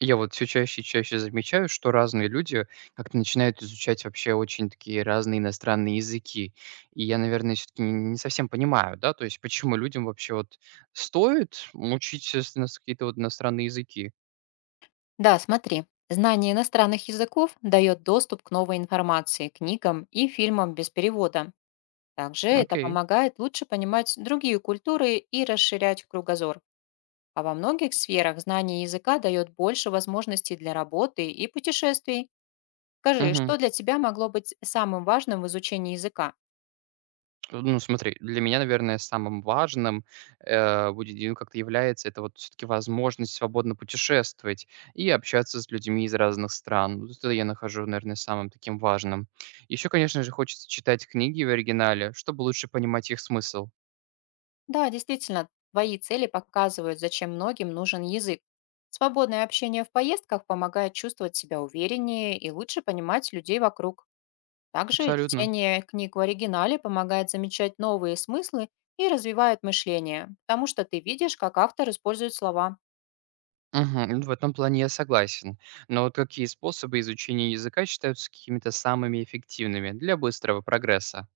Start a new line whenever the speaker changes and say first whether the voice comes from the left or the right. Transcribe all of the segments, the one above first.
right: Я вот все чаще и чаще замечаю, что разные люди как-то начинают изучать вообще очень такие разные иностранные языки. И я, наверное, все таки не совсем понимаю, да, то есть почему людям вообще вот стоит учить, естественно, какие-то вот иностранные языки.
left: Да, смотри. Знание иностранных языков дает доступ к новой информации, книгам и фильмам без перевода. Также это
right: Окей.
left: помогает лучше понимать другие культуры и расширять кругозор. А во многих сферах знание языка дает больше возможностей для работы и путешествий. Скажи,
right: Мгм.
left: что для тебя могло быть самым важным в изучении языка?
right: Ну, смотри, для меня, наверное, самым важным, будет, ну, как-то является это вот все таки возможность свободно путешествовать и общаться с людьми из разных стран. Вот это я нахожу, наверное, самым таким важным. Еще, конечно же, хочется читать книги в оригинале, чтобы лучше понимать их смысл.
left: Да, действительно, твои цели показывают, зачем многим нужен язык. Свободное общение в поездках помогает чувствовать себя увереннее и лучше понимать людей вокруг. Также
right: Абсолютно.
left: чтение книг в оригинале помогает замечать новые смыслы и развивает мышление, потому что ты видишь, как автор использует слова.
right: Мгм. Ну, в этом плане я согласен. Но вот какие способы изучения языка считаются какими-то самыми эффективными для быстрого прогресса?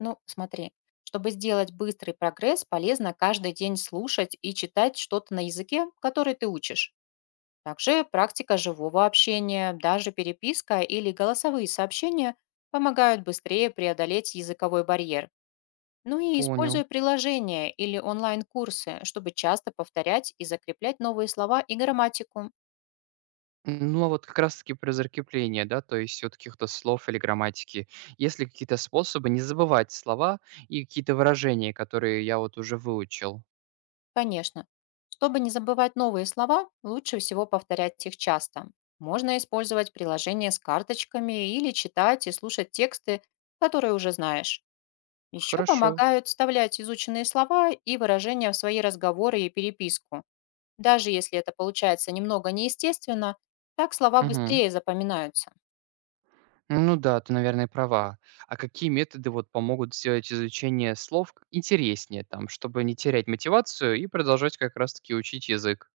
left: Ну, смотри, чтобы сделать быстрый прогресс, полезно каждый день слушать и читать что-то на языке, который ты учишь. Также практика живого общения, даже переписка или голосовые сообщения помогают быстрее преодолеть языковой барьер. Ну и
right: Понял.
left: используя приложения или онлайн-курсы, чтобы часто повторять и закреплять новые слова и грамматику.
right: Ну, а вот как раз-таки про закрепление, да, то есть от каких-то слов или грамматики. Есть ли какие-то способы не забывать слова и какие-то выражения, которые я вот уже выучил?
left: Конечно. Чтобы не забывать новые слова, лучше всего повторять их часто. Можно использовать приложение с карточками или читать и слушать тексты, которые уже знаешь. Еще
right: Хорошо.
left: помогают вставлять изученные слова и выражения в свои разговоры и переписку. Даже если это получается немного неестественно, так слова
right: Мгм.
left: быстрее запоминаются.
right: Ну да, ты, наверное, права. А какие методы вот помогут сделать изучение слов интереснее, там, чтобы не терять мотивацию и продолжать как раз-таки учить язык?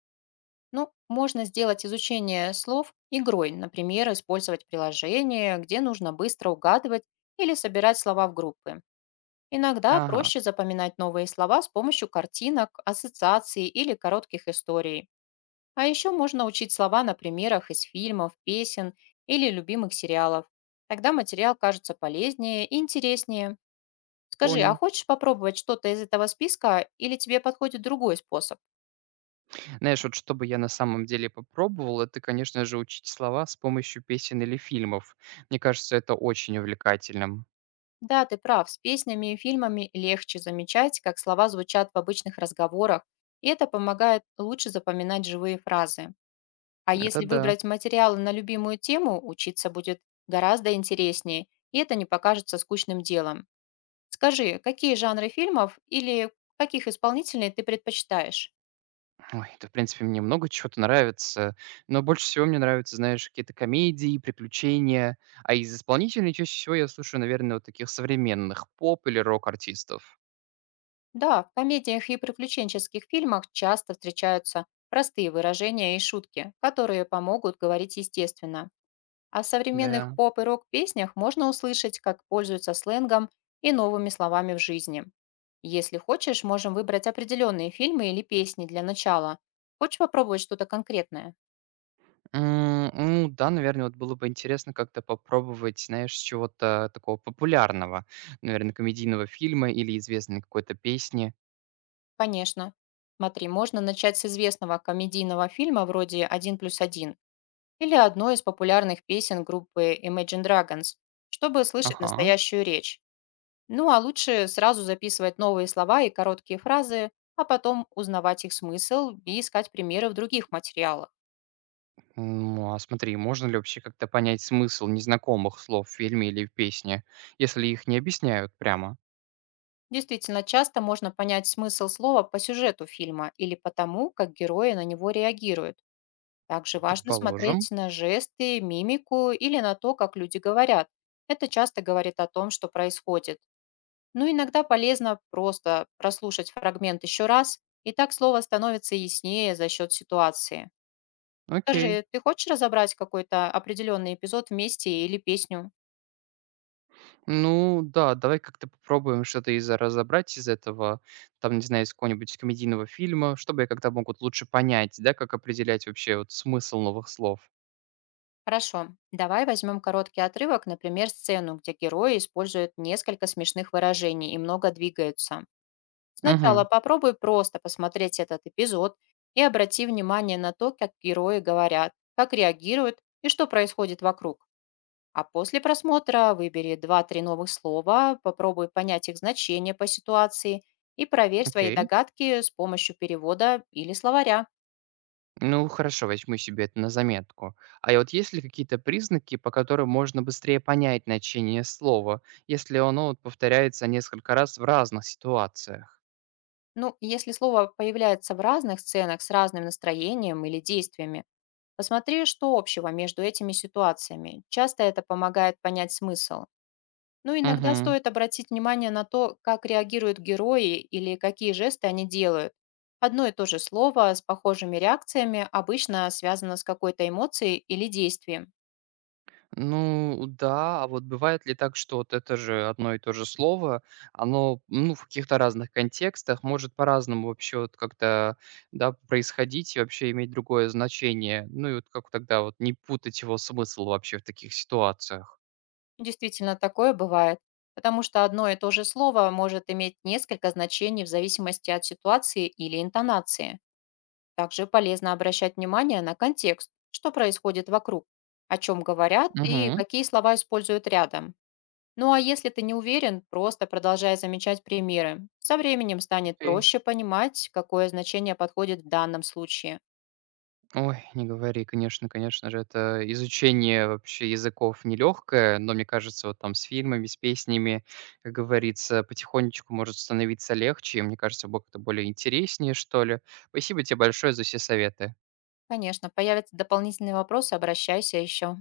left: Ну, можно сделать изучение слов игрой, например, использовать приложение, где нужно быстро угадывать или собирать слова в группы. Иногда
right: Ага,
left: проще запоминать новые слова с помощью картинок, ассоциаций или коротких историй. А еще можно учить слова на примерах из фильмов, песен или любимых сериалов. Тогда материал кажется полезнее и интереснее. Скажи, а
right: понял.
left: хочешь попробовать что-то из этого списка или тебе подходит другой способ?
right: Знаешь, вот что бы я на самом деле попробовал, это, конечно же, учить слова с помощью песен или фильмов. Мне кажется, это очень увлекательным.
left: Да, ты прав, с песнями и фильмами легче замечать, как слова звучат в обычных разговорах, и это помогает лучше запоминать живые фразы. А
right: Это
left: если
right: да.
left: выбрать материалы на любимую тему, учиться будет гораздо интереснее, и это не покажется скучным делом. Скажи, какие жанры фильмов или каких исполнителей ты предпочитаешь?
right: Ой, это, в принципе, мне много чего-то нравится, но больше всего мне нравятся, знаешь, какие-то комедии, приключения. А из исполнителей чаще всего я слушаю, наверное, вот таких современных поп или рок-артистов.
left: Да, в комедиях и приключенческих фильмах часто встречаются простые выражения и шутки, которые помогут говорить естественно. А в современных
right: Да.
left: поп и рок-песнях можно услышать, как пользуются сленгом и новыми словами в жизни. Если хочешь, можем выбрать определенные фильмы или песни для начала. Хочешь попробовать что-то конкретное?
right: Ну да, наверное, вот было бы интересно как-то попробовать, знаешь, чего-то такого популярного, наверное, комедийного фильма или известной какой-то песни.
left: Конечно. Смотри, можно начать с известного комедийного фильма вроде "Один плюс один" или одной из популярных песен группы Imagine Dragons, чтобы слышать
right: Ага.
left: настоящую речь. Ну а лучше сразу записывать новые слова и короткие фразы, а потом узнавать их смысл и искать примеры в других материалах.
right: Ну, а смотри, можно ли вообще как-то понять смысл незнакомых слов в фильме или в песне, если их не объясняют прямо?
left: Действительно, часто можно понять смысл слова по сюжету фильма или по тому, как герои на него реагируют. Также важно смотреть
right: Предположим.
left: на жесты, мимику или на то, как люди говорят. Это часто говорит о том, что происходит. Но иногда полезно просто прослушать фрагмент еще раз, и так слово становится яснее за счет ситуации.
right: Окей.
left: Скажи, ты хочешь разобрать какой-то определенный эпизод вместе или песню?
right: Ну, да, давай как-то попробуем что-то из разобрать из этого, там, не знаю, из какого-нибудь комедийного фильма, чтобы я как-то могут лучше понять, да, как определять вообще вот смысл новых слов.
left: Хорошо, давай возьмем короткий отрывок, например, сцену, где герои используют несколько смешных выражений и много двигаются. Сначала
right: Угу,
left: попробуй просто посмотреть этот эпизод и обрати внимание на то, как герои говорят, как реагируют и что происходит вокруг. А после просмотра выбери два-три новых слова, попробуй понять их значение по ситуации и проверь свои
right: окей.
left: догадки с помощью перевода или словаря.
right: Ну, хорошо, возьму себе это на заметку. А и вот есть ли какие-то признаки, по которым можно быстрее понять значение слова, если оно вот повторяется несколько раз в разных ситуациях?
left: Ну, если слово появляется в разных сценах с разным настроением или действиями, посмотри, что общего между этими ситуациями. Часто это помогает понять смысл. Ну, иногда
right: Угу.
left: стоит обратить внимание на то, как реагируют герои или какие жесты они делают. Одно и то же слово с похожими реакциями обычно связано с какой-то эмоцией или действием.
right: Ну, да, а вот бывает ли так, что вот это же одно и то же слово, оно, ну, в каких-то разных контекстах может по-разному вообще вот как-то, да, происходить и вообще иметь другое значение? Ну, и вот как тогда вот не путать его смысл вообще в таких ситуациях?
left: Действительно, такое бывает, потому что одно и то же слово может иметь несколько значений в зависимости от ситуации или интонации. Также полезно обращать внимание на контекст, что происходит вокруг, о чем говорят и
right: Угу.
left: какие слова используют рядом. Ну а если ты не уверен, просто продолжай замечать примеры. Со временем станет
right: Окей.
left: проще понимать, какое значение подходит в данном случае.
right: Ой, не говори, конечно, конечно же, это изучение вообще языков нелегкое, но мне кажется, вот там с фильмами, с песнями, как говорится, потихонечку может становиться легче, и мне кажется, будет как-то более интереснее, что ли. Спасибо тебе большое за все советы.
left: Конечно, появятся дополнительные вопросы, обращайся еще.